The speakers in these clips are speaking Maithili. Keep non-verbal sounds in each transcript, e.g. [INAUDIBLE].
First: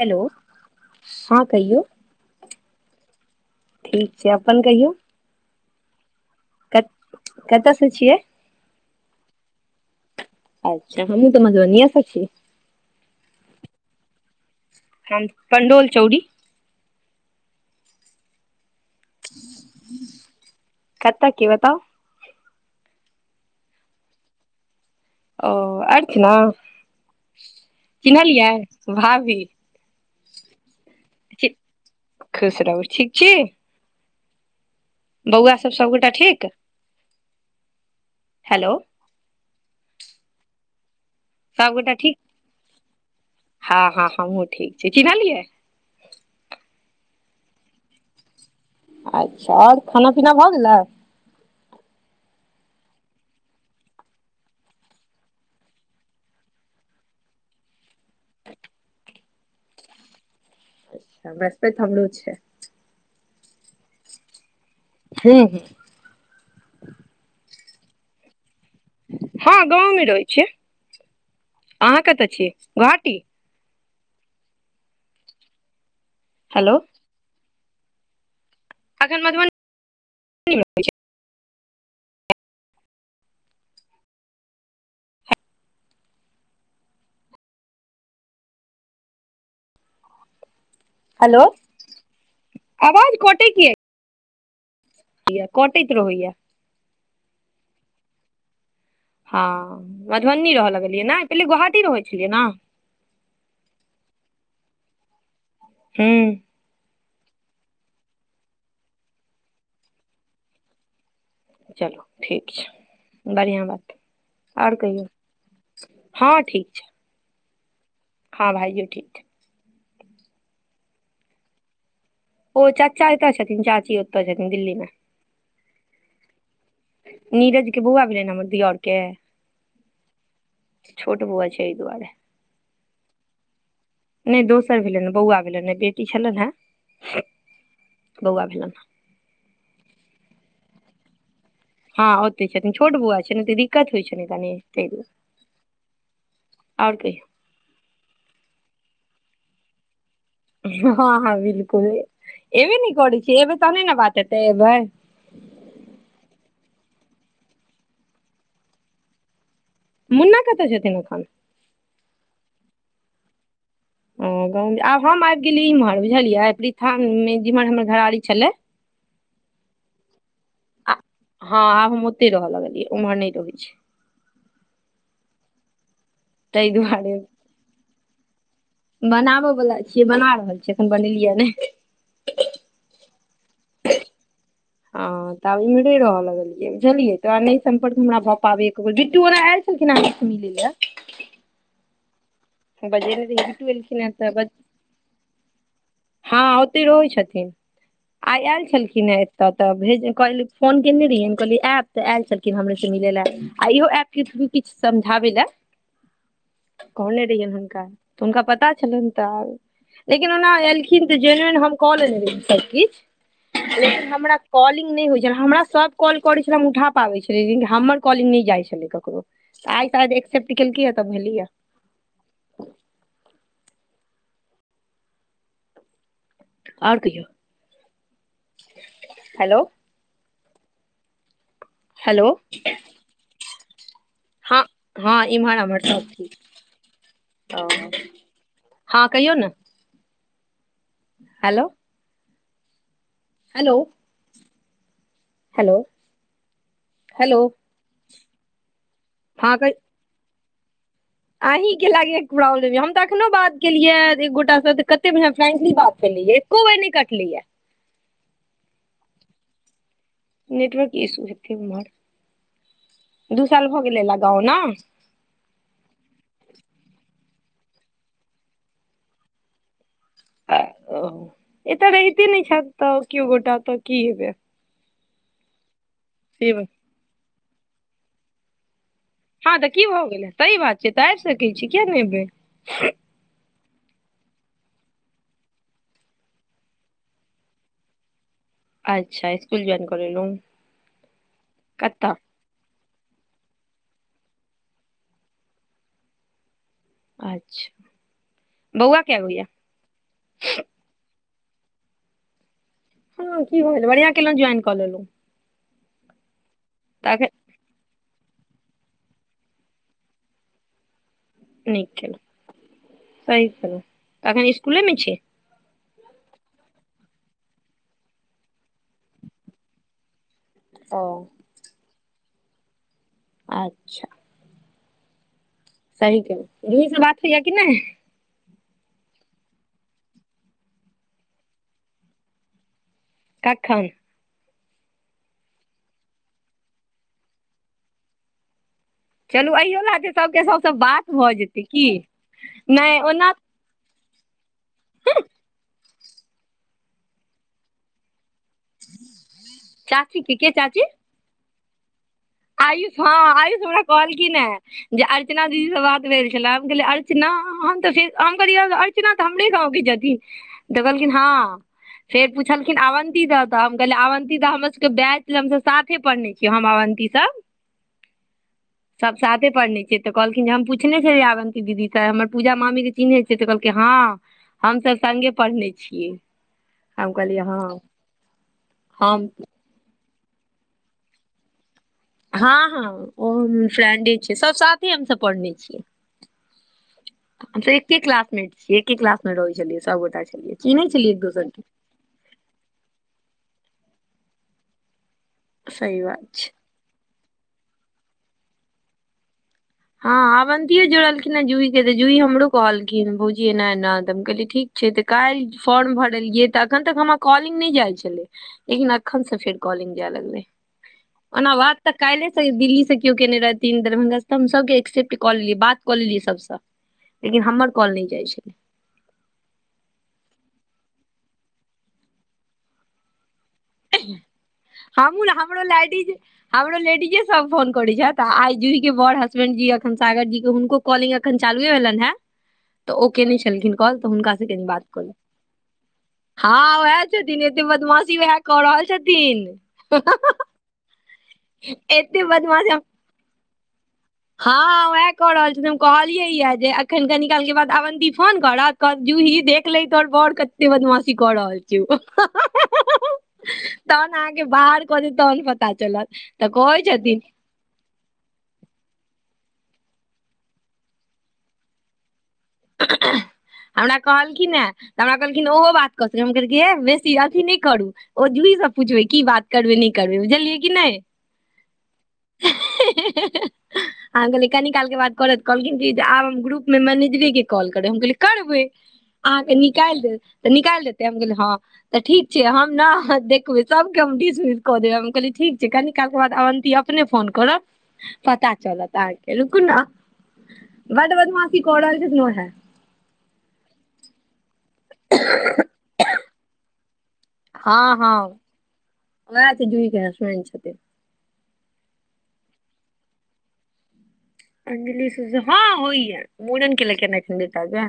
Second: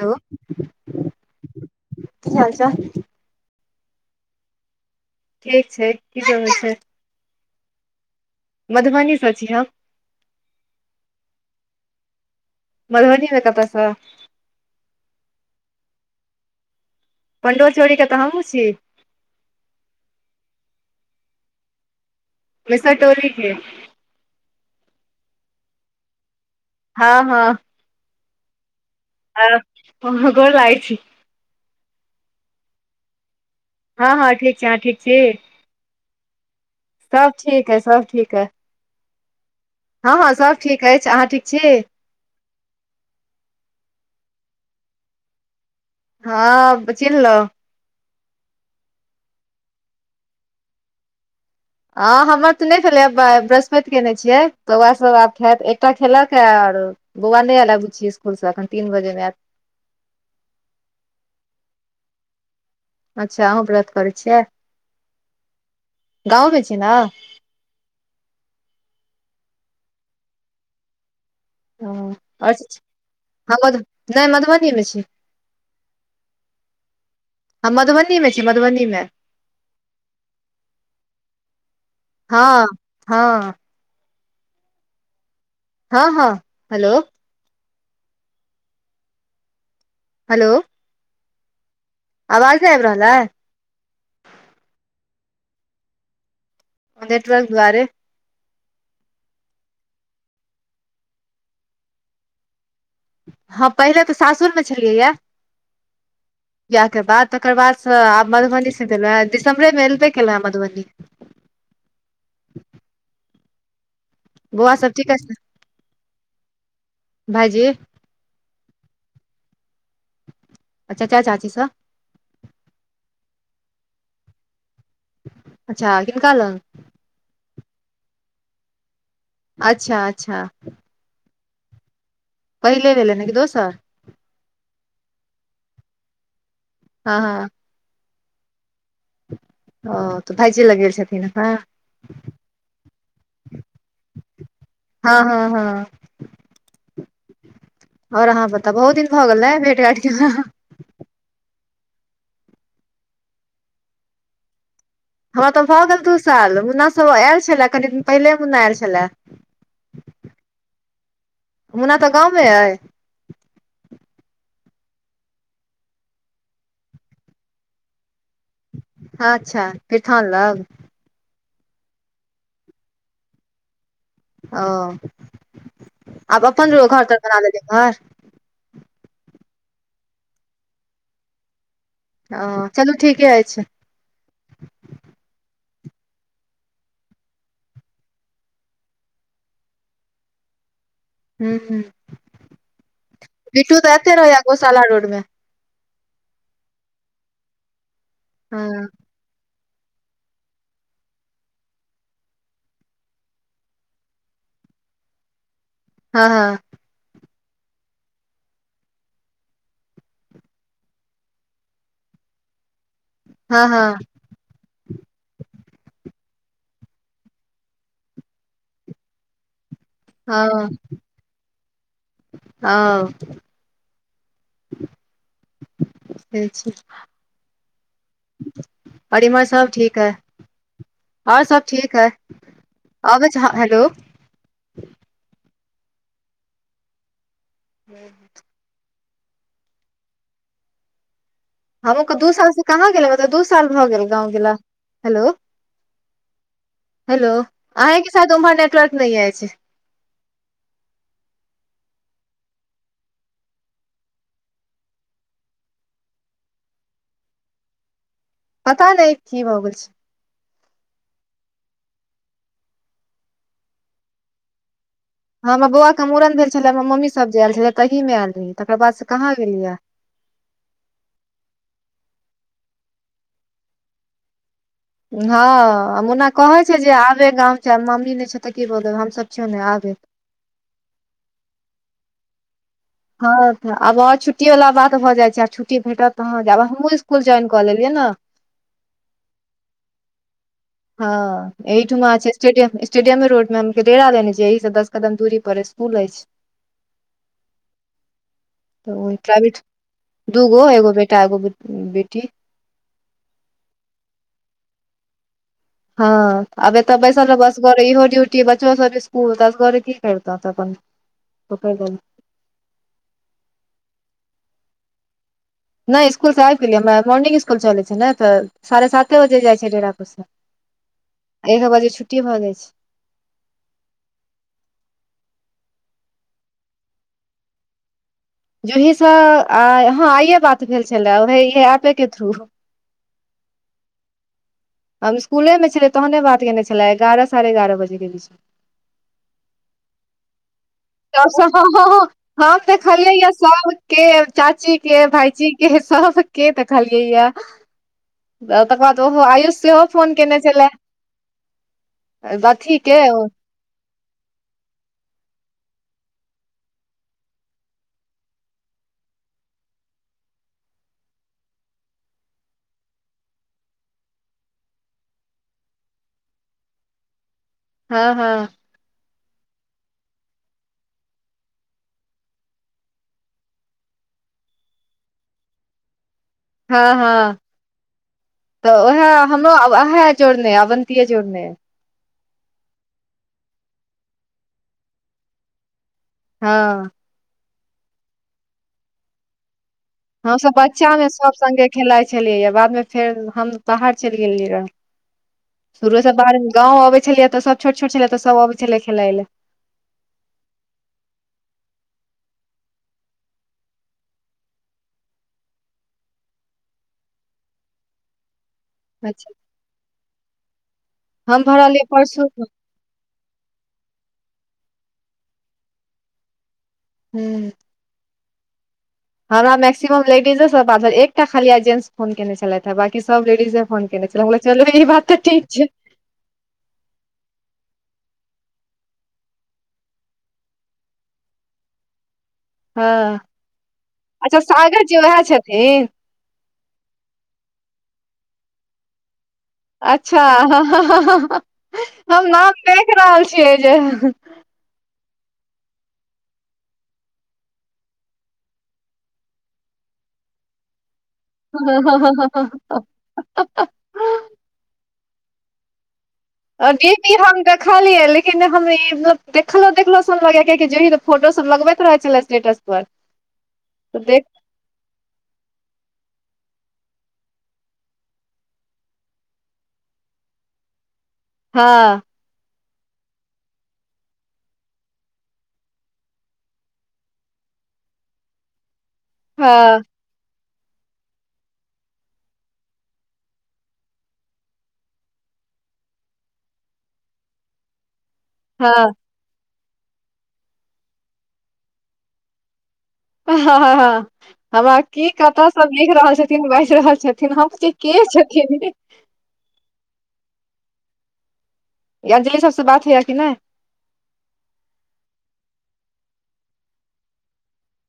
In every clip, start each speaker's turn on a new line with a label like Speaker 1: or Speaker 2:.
Speaker 1: हेलो हा कहियौ
Speaker 2: की हाल चाल
Speaker 1: ठीक छै अपन कहियौ
Speaker 2: ठीक छै की सब होइ
Speaker 1: कत कतय से छियै
Speaker 2: मधुबनीसँ छी हम
Speaker 1: अच्छा हमहूँ तऽ मधुबनीय स छी
Speaker 2: मधुबनीमे कतसँ
Speaker 1: हम पणडोल चौड़ी
Speaker 2: पण्डोलचोड़ी के तऽ हमहुँ छी
Speaker 1: कतऽ के बताउ
Speaker 2: मिसरटोली के
Speaker 1: ओ अछि न
Speaker 2: हँ हँ
Speaker 1: चिन्हलिए
Speaker 2: आ ह ह गोर लगइ छी
Speaker 1: खुश रहू ठीक छी
Speaker 2: हँ हँ ठीक छै ठीक छी
Speaker 1: बौआ सब सबगोटा ठीक
Speaker 2: सब ठीक है सब ठीक है
Speaker 1: हेलो
Speaker 2: हँ हँ सब ठीक अछि अहाँ ठीक छी
Speaker 1: सबगोटा ठीक हँ हँ हमहुँ ठीक छी चन्हलियै
Speaker 2: हँ चिन्हलो
Speaker 1: अच्छा आओर खाना पीना भऽ गेलै
Speaker 2: हँ हमर तऽ नहि भेलै बृहस्पति केयने छियै तऽ ओह सब आब खायत एकटा खेलक ह आरो बौआ नहि अयलै बुच्ची स्कुल से एखन तीन बजेमे आयत
Speaker 1: अच्छा ब्रहस्पैत हमरो छै
Speaker 2: अच्छा अहु व्रत करै छियै
Speaker 1: हूँ हुँ
Speaker 2: गाँवमे छी नऽ
Speaker 1: हँ गाँम मे रहै छै
Speaker 2: [UNINTELLIGIBLE] हँ आओर
Speaker 1: गोहाटी
Speaker 2: हँ मध नहि मधुबनीमे छी
Speaker 1: हेलो
Speaker 2: हम मधुबनी मे छी मधुबनी मे
Speaker 1: मधुबनी छै [UNINTELLIGIBLE]
Speaker 2: हँ हँ हँ हँ हेलो हलो
Speaker 1: हलो
Speaker 2: आवाज नइ आबि रहल है
Speaker 1: कटैत रहैया
Speaker 2: नेटवर्क दुआरे
Speaker 1: हँ मधुबनी रहय लगलियै नैय पहिले गुवहटी रहै छलियै न
Speaker 2: हँ पहिले तऽ सासुर मे छलियै य
Speaker 1: हूँ
Speaker 2: बिहके बाद तकर बादसँ आब मधुबनी से गेल हँ दिसम्बरेमे एयबे केलहु हँ मधुबनी
Speaker 1: चलू ठीक छै बढ़िआँ बात
Speaker 2: बोआ
Speaker 1: आओर
Speaker 2: सब
Speaker 1: कहियौ
Speaker 2: ठीक आछि नऽ
Speaker 1: हँ ठीक छै
Speaker 2: भाईजी
Speaker 1: हँ भाईजीयो ठीक छै
Speaker 2: आ चचा चाची सब
Speaker 1: ओ चाचा ए तऽ छथिन चाची ओतऽ छथिन दिल्लीमे
Speaker 2: अच्छा किनका लग
Speaker 1: नीरज के बौआ भेलैए न हमर दियौर के
Speaker 2: अच्छा अच्छा
Speaker 1: छोट बुआ छै एहि दुआरे
Speaker 2: पहिले भेलै न कि दोसर
Speaker 1: नहि दोसर भेलनि ने बौआ भेलै ने बेटी छलनि हे
Speaker 2: हँ
Speaker 1: बौआ भेलनि हन
Speaker 2: ओ तऽ भाईजी लग गेल छथिन हँ
Speaker 1: हँ ओते छथिन छोट बौआ छै ने त दिक्कत होइ छै ने कनि तेय दुआरे
Speaker 2: हँ हँ हँ
Speaker 1: आओर कहीयो
Speaker 2: और अहाँ बताबु बहुत दिन भऽ गेल है भेट घाट केला
Speaker 1: हँ हँ बिल्कुल एबे ने करै छ एबै तहने ने बात हेतै एबै
Speaker 2: हमरा तऽ भऽ गेल दू साल मुन्ना सभ ओ आयल छलए कनि दिन पहिले मुन्ना आयल छलए
Speaker 1: मुन्ना कतऽ छथिन एखन
Speaker 2: मुना तऽ गाँवमे अइ
Speaker 1: ओ ग आब हम आबि गेली इमहर बुझलियै प्रीथामे जेमहर हमर घरारी छले
Speaker 2: अच्छा फर ठान लगाउ
Speaker 1: आ हँ आब हम ओते रहय लगलियै उम्हर नइ रहै छियै
Speaker 2: ओ आ
Speaker 1: ताहि
Speaker 2: अपन घर तर बना लेलिए घर
Speaker 1: बनाब बला छियै बना रहल छियै एखन बनेलियै ने
Speaker 2: हं चलू ठीके अछि
Speaker 1: ह तऽब इमरे रहय लगलियै बुझलियै तोरा नहि सम्पर्क हमरा भऽ पाब एको बेर बटूरा अछि कि नहि त म लिल ला [UNINTELLIGIBLE]
Speaker 2: ह ह
Speaker 1: बजेने रहियै
Speaker 2: बिट्टू तऽ
Speaker 1: एलखिन हँ
Speaker 2: एते रहैय गोशाला रोड मे
Speaker 1: हँ ओते रहै छथिन आइ आयल
Speaker 2: हँ
Speaker 1: छलखिन हेँ तऽ तऽ भेजल फोन कयने रहियैनि कहलै आयब तऽ आयल छलखिन हमरेसँ मिलै लए आ इहो ऐप के थ्रू किछु समझाबै लए
Speaker 2: हँ हँ
Speaker 1: कहने रहियनि हुनका तऽ हुनका पता छलनि तऽ लेकिन ओना एलखिन तऽ जेनुन हम कऽ लेने रह
Speaker 2: हँ
Speaker 1: सभकिछु लेकिन हमरा कॉलिंग नहि होइत छल हमरा सभ कॉल करै छले हम उठा पाबै छलियै लेकिन हमर कॉलिंग नहि जाइ छलै ककरो आई शायद एक्सेप्ट केलकियै तब भेलियै
Speaker 2: आओ ठीक छी
Speaker 1: आओर कहियौ
Speaker 2: और एमहर
Speaker 1: हेलो
Speaker 2: सब ठीक ए और सब ठीक है
Speaker 1: हेलो
Speaker 2: आ हलो
Speaker 1: हँ हँ इम्हर अम्हर सब
Speaker 2: हूँ
Speaker 1: हँ कहियौ ने हेलो
Speaker 2: हम दू साल से कहाँ गेले दू साल
Speaker 1: हेलो
Speaker 2: भए गेल गाँव गेला हेलो
Speaker 1: हेलो
Speaker 2: हेलो अहे की साइड उमहर नेटवर्क न आय छै
Speaker 1: हँ क अहीं के लागै एक प्रॉब्लम य हम तऽ अखनो बात केलियै एक गोटा से तऽ कते बढ़िया फ्रेंकली बात केलियै कोबेनी कटलै
Speaker 2: पता नहि की भऽ गेल छै
Speaker 1: नेटवर्क इशू हेतै उमहर दू साल भए गेलै लगााव न
Speaker 2: हँ हमर बौआ के मूड़न भेल छले हमर मम्मी सब जेयल छले तही में आयल रही तकर बाद से कहाँ गेलियै
Speaker 1: आ ओ ए तऽ रहित नहि छ तऽ किओ गोटा तऽ की हेतै
Speaker 2: हँ मुना कहै
Speaker 1: बात।
Speaker 2: छै जे आबे गाँव छै मम्मी नहि छै तऽ की बोलब हमसभ छियौ
Speaker 1: हँ
Speaker 2: ने
Speaker 1: तऽ की
Speaker 2: आबे
Speaker 1: भऽ गेलै सही बात छै तऽ आबि सकै छी किया नहि एबै
Speaker 2: हँ तऽ आब और छुट्टी बाला बात भ जाइ छै आ छुट्टी भेटत तहाँ जाएब अब हुंओ स्कुल ज्वाइन कऽ लेलियै ने
Speaker 1: अच्छा इसकुल जॉवईन कलेलु
Speaker 2: हँ एहिठमा छै स्टेडियम स्टेडियमे रोड मे हम के डेरा देने छै इी से दस कदम दूरी पर स्कुल अछि
Speaker 1: अच्छा
Speaker 2: तऽ
Speaker 1: बौआ
Speaker 2: ओहि
Speaker 1: कए गो यऽ
Speaker 2: प्रइवेट दूगो एगो बेटा एगो बेटी
Speaker 1: हँ की होल बढ़िआ केलौं ज्वाइन क लेलौं
Speaker 2: हँ अब एतऽ
Speaker 1: एखन
Speaker 2: बैसल बस असगरे इहो डूटी बच्चा सब स्कूल त असगरे की करतौ अपन पकड़ि
Speaker 1: नीक
Speaker 2: लेलक
Speaker 1: खेल सही खेल एखन इसकुलेमे छी
Speaker 2: नइ सकुलसँ आबि गेलियैर मॉर्निंग स्कुल चलै छै ने तऽ साढ़े साते बजे जाइत छै डेरापरसँ
Speaker 1: ओ
Speaker 2: एक बजे छुट्टी भ जाय छै
Speaker 1: अच्छा सही क जुहीसँ बात होइया कि नै
Speaker 2: जूहीसऽ आ हँ आइे बात भेल छलेहे एपे के थ्रू
Speaker 1: कखन
Speaker 2: हम स्कूलमे छलियै तहने बात केने छेलै एगारह साढ़े एगारह बजे के बीचमे
Speaker 1: चलू अहियो लए जे सबके सबसँ बात भऽ जेतै की
Speaker 2: हँ त
Speaker 1: नहि
Speaker 2: खाले य
Speaker 1: ओना
Speaker 2: साग [UNINTELLIGIBLE] के चाची के भाइजी केह् सह्बके तऽ देखलियै या तकर बाद ओहो आयुष त फोन
Speaker 1: चाची के
Speaker 2: केने
Speaker 1: के
Speaker 2: छेलाऽ
Speaker 1: चाची आयुष हँ आयुष हमरा कहलखिन हें जे अर्चना दीदी सँ बात भेल छलै अ [UNINTELLIGIBLE] र्चनान तऽ अ चना तऽ हमरे गाँवके जती तऽ कहलखिन हँ फेर पूछलखिन आवंती द तऽ हम कहल आवन्ती त हमर सब के बैच हम सब साथे पढ़ने छियै हम अवंती त
Speaker 2: हँ हँ
Speaker 1: सब साथे पढ़ने छियै तऽ कहलखिन जे हम पूछने छै आवन्ती दीदी तऽ हमर पूजा मामी चिन्है छै तऽ कहलकै हँ हमस संगे पढ़ने छियै
Speaker 2: हँ
Speaker 1: हम
Speaker 2: हँ
Speaker 1: कहलियै
Speaker 2: तऽ उएह
Speaker 1: हम
Speaker 2: हमरो ओ हे जोड़ने अवन्तीऐ जोड़ने
Speaker 1: हँ हँ ओ हम फ्रेंडे छियै सब साथे हम सभ पढ़ने छियै
Speaker 2: हँ
Speaker 1: हम तऽ एके क्लासमेेट छियै एके क्लासमे रहै छलिए
Speaker 2: हमस बच्चामे सब सङ्गे खेलाइ छलियै बादमे फेर हम बाहर चलि गेलियै य
Speaker 1: सही
Speaker 2: शुरूएसँ
Speaker 1: बात
Speaker 2: बाहर
Speaker 1: छै
Speaker 2: गाँव अबै छलियै तऽ सभ छोट छोट छलियै तऽ सभ अबै छलियै खेलाए लए
Speaker 1: हँ अवन्तियो जोड़लखिन ह जूईी के त जूईी हमरो कहलखिन भौजी एना एना त हम कहली ठीक छै तऽ काल्हि फॉर्म भरलियै तऽ अखन तक हमर कॉलिंग नहि जाय छलै लेकिन अखन
Speaker 2: अच्छा
Speaker 1: से फेर कॅलिंग जाय लगले
Speaker 2: हम
Speaker 1: ओना बाद
Speaker 2: भरलियै
Speaker 1: तऽ
Speaker 2: परसू
Speaker 1: काल्हि से दिल्ली से कियो केने रहथिन दरभंगा स् हम सबके एक्सेप्ट कऽ लेलियै बात कऽ लेलियै सबसँ लेकिन
Speaker 2: हूँ
Speaker 1: हमर कॉल नै जाइ छै
Speaker 2: हमरा मैक्सिमम लेडीजे सब बात भेल एकटा खालिया जेंट्स फोन केने छलैथे बाकी सब लेडीजे फोन केने छले चलु ई बात त
Speaker 1: हमहूँ
Speaker 2: ठिक छै
Speaker 1: [UNINTELLIGIBLE] हमरो लेडीजे सब फोन करै छथि आ आइ जूही के बड़ हसबेंड जी अखन सागर जी के हुनको कॉलिंग अखन चालुए भेलैन हें
Speaker 2: हँ
Speaker 1: तऽ ओ कयने छलखिन कॉल तऽ
Speaker 2: अच्छा
Speaker 1: हुनकासँ कनि
Speaker 2: सागर
Speaker 1: बात
Speaker 2: जी
Speaker 1: कऽ लहु
Speaker 2: उएह छथिन
Speaker 1: हँ उएह छथिन एते बदमाशी उएह कऽ रहल छथिन
Speaker 2: अच्छा ह ह ह
Speaker 1: एते
Speaker 2: नाम
Speaker 1: बदमाशी हम-
Speaker 2: देख रहल छियै जे
Speaker 1: हँ उएह कऽ रहल छी हम कहलियै या जे एखन कनी काल के बाद आवन्ती फोन करत क जूही देख ले तोहर बोर के बदमाासी कऽ रहल छी उ हं हं हं हं तहन अहाँके बाहर कऽ दे तहन पता चलत तऽ कहै
Speaker 2: दीदी
Speaker 1: छथिन
Speaker 2: हम देखलियै ले् ई ने हम् देखलो देखलो सुन लगा [UNINTELLIGIBLE] कि फोटो सब लगबैत रहे छले स्टेटस पर
Speaker 1: [UNINTELLIGIBLE] हमरा
Speaker 2: तऽ देख
Speaker 1: कहलखिन यऽ तऽ हमरा कहलखिन ओहो बात कऽ सकै हम कहलकै हे बेसी अथी नहि करू ओ जुही सब पुछबै की बात करबै नै करबै बुझलियै कि नै
Speaker 2: ह
Speaker 1: [UNINTELLIGIBLE] अहाँकहलिये कनिकाल के बात करत कहलखिन कि जे आब हम ग्रुप मे मैनेजरे के कॉल करब करबै अहाँके
Speaker 2: हँ
Speaker 1: निकालि देब तऽ निकाल देै हम कहलिये हँ तऽ ठीक छै हम न देखबै सभके हम डिस मिस कऽ देब हम कहलियै ठीक छै कनि कालके बाद अवन्ती अप अपने फोन करत
Speaker 2: नहीं
Speaker 1: पता चलत अहाँ के रुकु नऽ बड बधमासी क रहल छथिन वहौ [INAUDIBLE]
Speaker 2: ह हमरा की कतऽ सब लिख रहल छथिन बाजि रहल छथिन हँ [UNINTELLIGIBLE] ी
Speaker 1: उहे त जुही के हसबैंड छलय
Speaker 2: ई अंजली सब से बात होइ य कि नहि
Speaker 1: अंजलि सऽ हँ होइयै मुड़न केलक न बेटा के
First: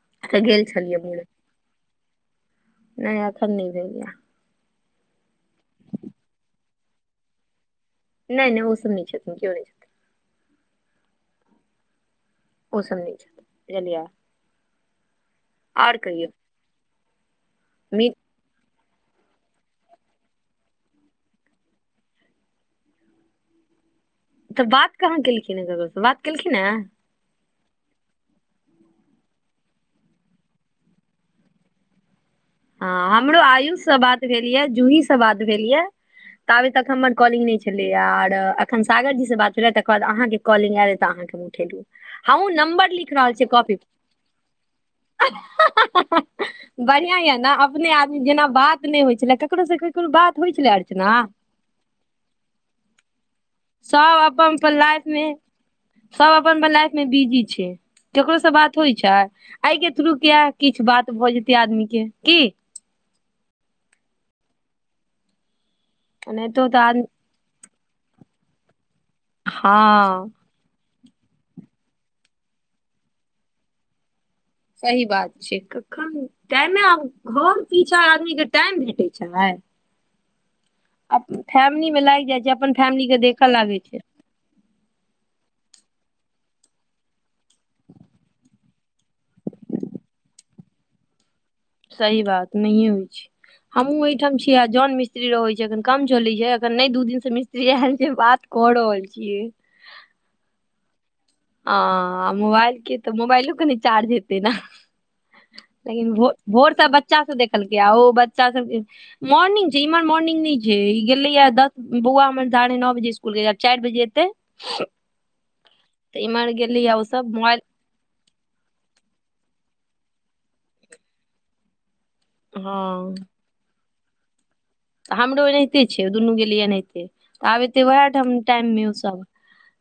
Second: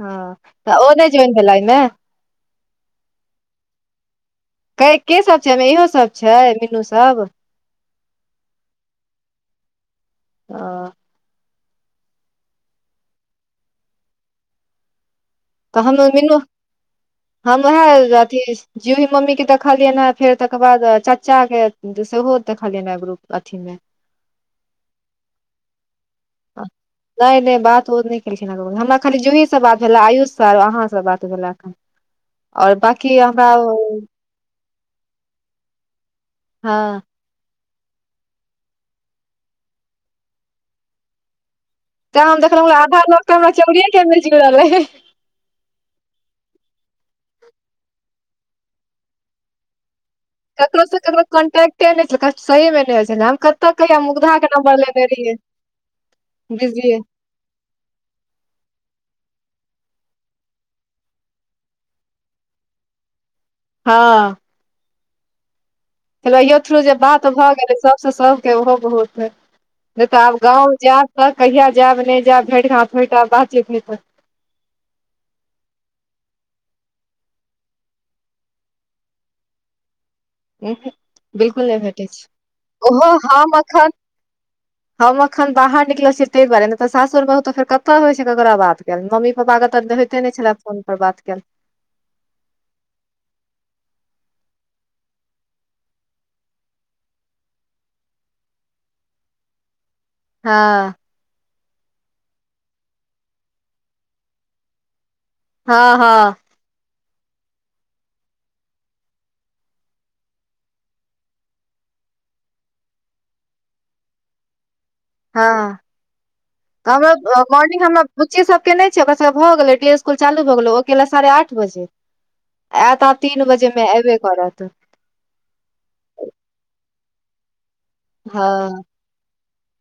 Speaker 2: हँ
Speaker 1: गेल
Speaker 2: तऽ ओ
Speaker 1: छलियै
Speaker 2: नहि
Speaker 1: मूड़न
Speaker 2: जोइन भेला अइमे
Speaker 1: नहि अखन नइ भेल य
Speaker 2: कै के सब छै एहिमे इहो सब छै मीनू सभ
Speaker 1: नहि नहि ओहो सब नहि छथिन केओ नहि
Speaker 2: ओ
Speaker 1: ओसब नहि छथि बुझलियै
Speaker 2: तऽ हम
Speaker 1: आओर कहियौ
Speaker 2: मीनू हम
Speaker 1: मी
Speaker 2: ओएह अथी जूही मम्मी के देखलियै हे फेर तकर बाद चाचाे दुसेहोतै देखली रूप अथी मे
Speaker 1: तऽ बात कहाँ केलखिन ह ककरोसँ बात केलखिन ह
Speaker 2: नहि नहि बात ओ नहि केलखिन ह केकरो हमरा खाली जूहीसँ बात भेला आयुष सँ अहाँ सँ बात भेलाक आओर
Speaker 1: हँ
Speaker 2: बकी
Speaker 1: हमरो
Speaker 2: हमरा ओ
Speaker 1: आयुषसँ बात भेल ये जूही स बाद भेल ये ताबे तक
Speaker 2: हँ
Speaker 1: हमर कॉलिंग नहि छलै आर अख सागरजीसँ बात भेल छलै तकर बाद अहाँके कॉलिंग आयल तऽ अहाँकेँ उठेलहुँ
Speaker 2: ते हम
Speaker 1: हमहूँ
Speaker 2: देखलं
Speaker 1: नम्बर
Speaker 2: आधा
Speaker 1: लिख
Speaker 2: लोक त हमरा चौरीे के मिज रहल रहे
Speaker 1: [UNINTELLIGIBLE] बढ़िआ य अपने आदमी जेना बात नहि होइ छलै ककरो स ककरो बात होइ छलै
Speaker 2: ककरो स
Speaker 1: अर्चना
Speaker 2: ककरो कोंटेक्टे नै छै क सही मे ने होय छले हम क
Speaker 1: सब अपन पर लाइफ मे सब अपन पर लाइफ
Speaker 2: बिजी
Speaker 1: मे बिजी छै केकरो से बात होइ छै एहि के थ्रू किया किछु बात भऽ जेतै आदमी के की
Speaker 2: हँ कहियो
Speaker 1: एनाहितो
Speaker 2: थ्रू
Speaker 1: तऽ
Speaker 2: जे
Speaker 1: आदमी
Speaker 2: बात भऽ गेलै सबसँ सभके ओहो बहुत है नहि तऽ
Speaker 1: हँ
Speaker 2: आब गाँव जायब त कहिआ जायब नहि जायब भेट घाट होयत बातचीत होत
Speaker 1: सही बात छै कखन टाइमे घर पीछा आदमीक के टाइम भेटैत छै
Speaker 2: उमहूं बिलकुल नहि
Speaker 1: फैमिलीमे
Speaker 2: भेटै छै
Speaker 1: लागि जाइ अपन
Speaker 2: ओहो
Speaker 1: फैमिलीके देखऽ
Speaker 2: हम
Speaker 1: लागै छै
Speaker 2: अखन हम अखन बाहर निकल छीयै ताहि बारे ने तऽ सासुर बहु त फेर कते होइ छै ककरा बात गेल मम्मी पपा केत देख होइते नहि छले फोन पर बात कयल
Speaker 1: सही बात नहिए होइत छै हमूँ एहिहिठाम छीयै आ जन मिस्त्री रहै छै एखन काम चलै छै एखन नहि दू दिन से मिस्त्री ऐहेन जे बात क रहल छीयै
Speaker 2: हँ
Speaker 1: ह मोबाइल के तऽ मोबाइलो कनि चार्ज हेते न
Speaker 2: हँ
Speaker 1: लेकिन भोड़
Speaker 2: हँ
Speaker 1: भोर सँ बच्चा सब देखलकै आ ओ बच्चा सब के मोर्निंग छै इमहर मोर्निंग नहि छै ई गेले ह दस बौआ हमर साढ़े नओ बजे स्कूल चारि बजे एते [INAUDIBLE]
Speaker 2: हँ
Speaker 1: इम्हर
Speaker 2: तऽ
Speaker 1: गेलैये ओ सब
Speaker 2: हमरो
Speaker 1: मोबाइल
Speaker 2: मॉर्निंग हमरो बुच्ची सबके के नहि छै ओकर सब भऽ गेलै डे स्कूल चालू भऽ गेलै ओ गेला साढ़े आठ बजे आयत आ
Speaker 1: हँ
Speaker 2: तीन बजेमे एयबे करत
Speaker 1: तऽ हमरो एनाहिते छै दुनू गेल लिए एनाहिते तऽ आब एतै उएह ठाम
Speaker 2: हँ
Speaker 1: टाइममे ओसभ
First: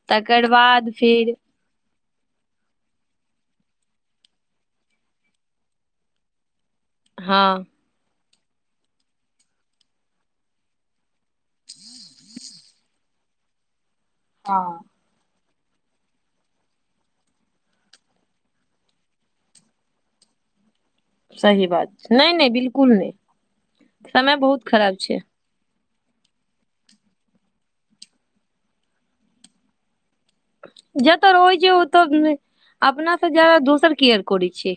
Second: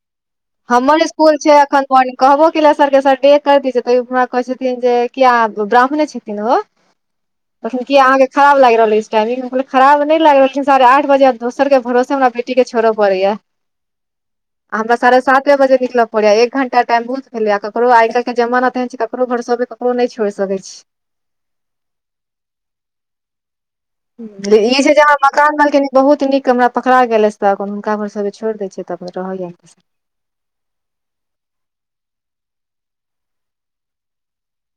Speaker 1: तकर बाद
Speaker 2: हमर स्सकुल छै एखन अपन कहबो केल सरके सर बेे कर दी छै तऽरा कहै छथिन जे किया ब्राह्मणे छथिन ओ
Speaker 1: हँ
Speaker 2: तखिन कि अहके खराब लागि रहल अछिस टाइमिंग खराब नहि लाग रहलखिन साढ़े आठ बजे दोसरके भरोसे वेट बेटी के छोड़ पड़ैया
Speaker 1: हँ
Speaker 2: हमरा साढ़े सातव बजे निकलय पड़ैया एक घंटा टाइम बहुत भेलैया ककरो आइ काल्हि जानाेन ककरो भरसबे ओ नहि छोड़ सकै छी
Speaker 1: सही बात नहि नहि बिलकुल नहि समय
Speaker 2: छी
Speaker 1: बहुत
Speaker 2: ई
Speaker 1: खराब
Speaker 2: जे हमरा
Speaker 1: छै
Speaker 2: मकान मालकनि बहुत नीक हमरा पकड़ा गेल अछि तख हुनका पर सब छोड़ि दय छियै तऽ रहैय
Speaker 1: जतऽ रहै छै ओतऽ अपना से जादा दोसर केयर करैत छै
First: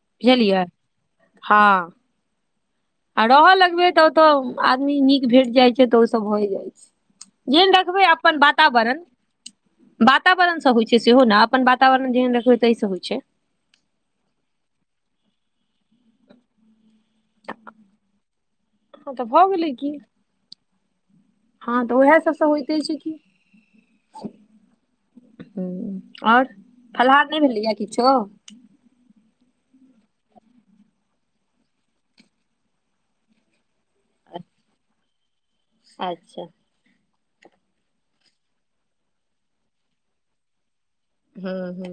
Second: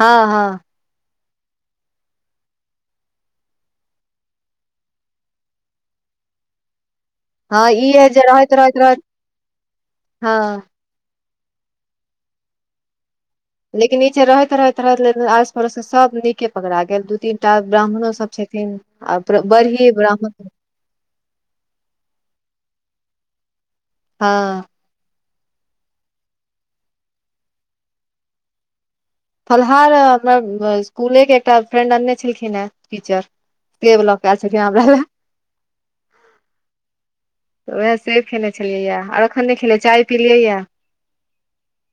Speaker 2: हँ हँ
Speaker 1: बुझलियै हँ आ रहय लगबै तऽ ओतऽ आदमी नीक भेट जाइ छै तऽ ओसभ भय जाइ छै
Speaker 2: हँ
Speaker 1: जेन
Speaker 2: ई
Speaker 1: देखबै
Speaker 2: अइ जे
Speaker 1: अपन
Speaker 2: रहैत रहैत रहैत
Speaker 1: वातावरण
Speaker 2: हँ
Speaker 1: वातावरणसँ हो सेहो ने अपन वातावरण जेहन रखबै ताहि से होइ छै
Speaker 2: लेकिन इ छय रहैत रहैत रहैत ल आस पड़ोस के सब नीके पकड़ा गेल तीन टा ब्राह्मणो सब छथिन
Speaker 1: हँ
Speaker 2: आ
Speaker 1: तऽ भऽ गेलै
Speaker 2: बढ़ी
Speaker 1: की
Speaker 2: ब्राह्मण
Speaker 1: हँ तऽ उएह सबसँ होइते छै की
Speaker 2: हँ
Speaker 1: ह आओर फलाहार नहि भेलैए किछो
Speaker 2: फलहार हमर स्कुले के एकटा फ्रेंड अनने छलखिन हे टीचर सेब लोके आएल छलखिन हमरा ला
Speaker 1: अच्छा
Speaker 2: तऽ उएह से खेने छलियै यए आर एखन नहि खेलियै चाय पिलियै यए
Speaker 1: हँ हू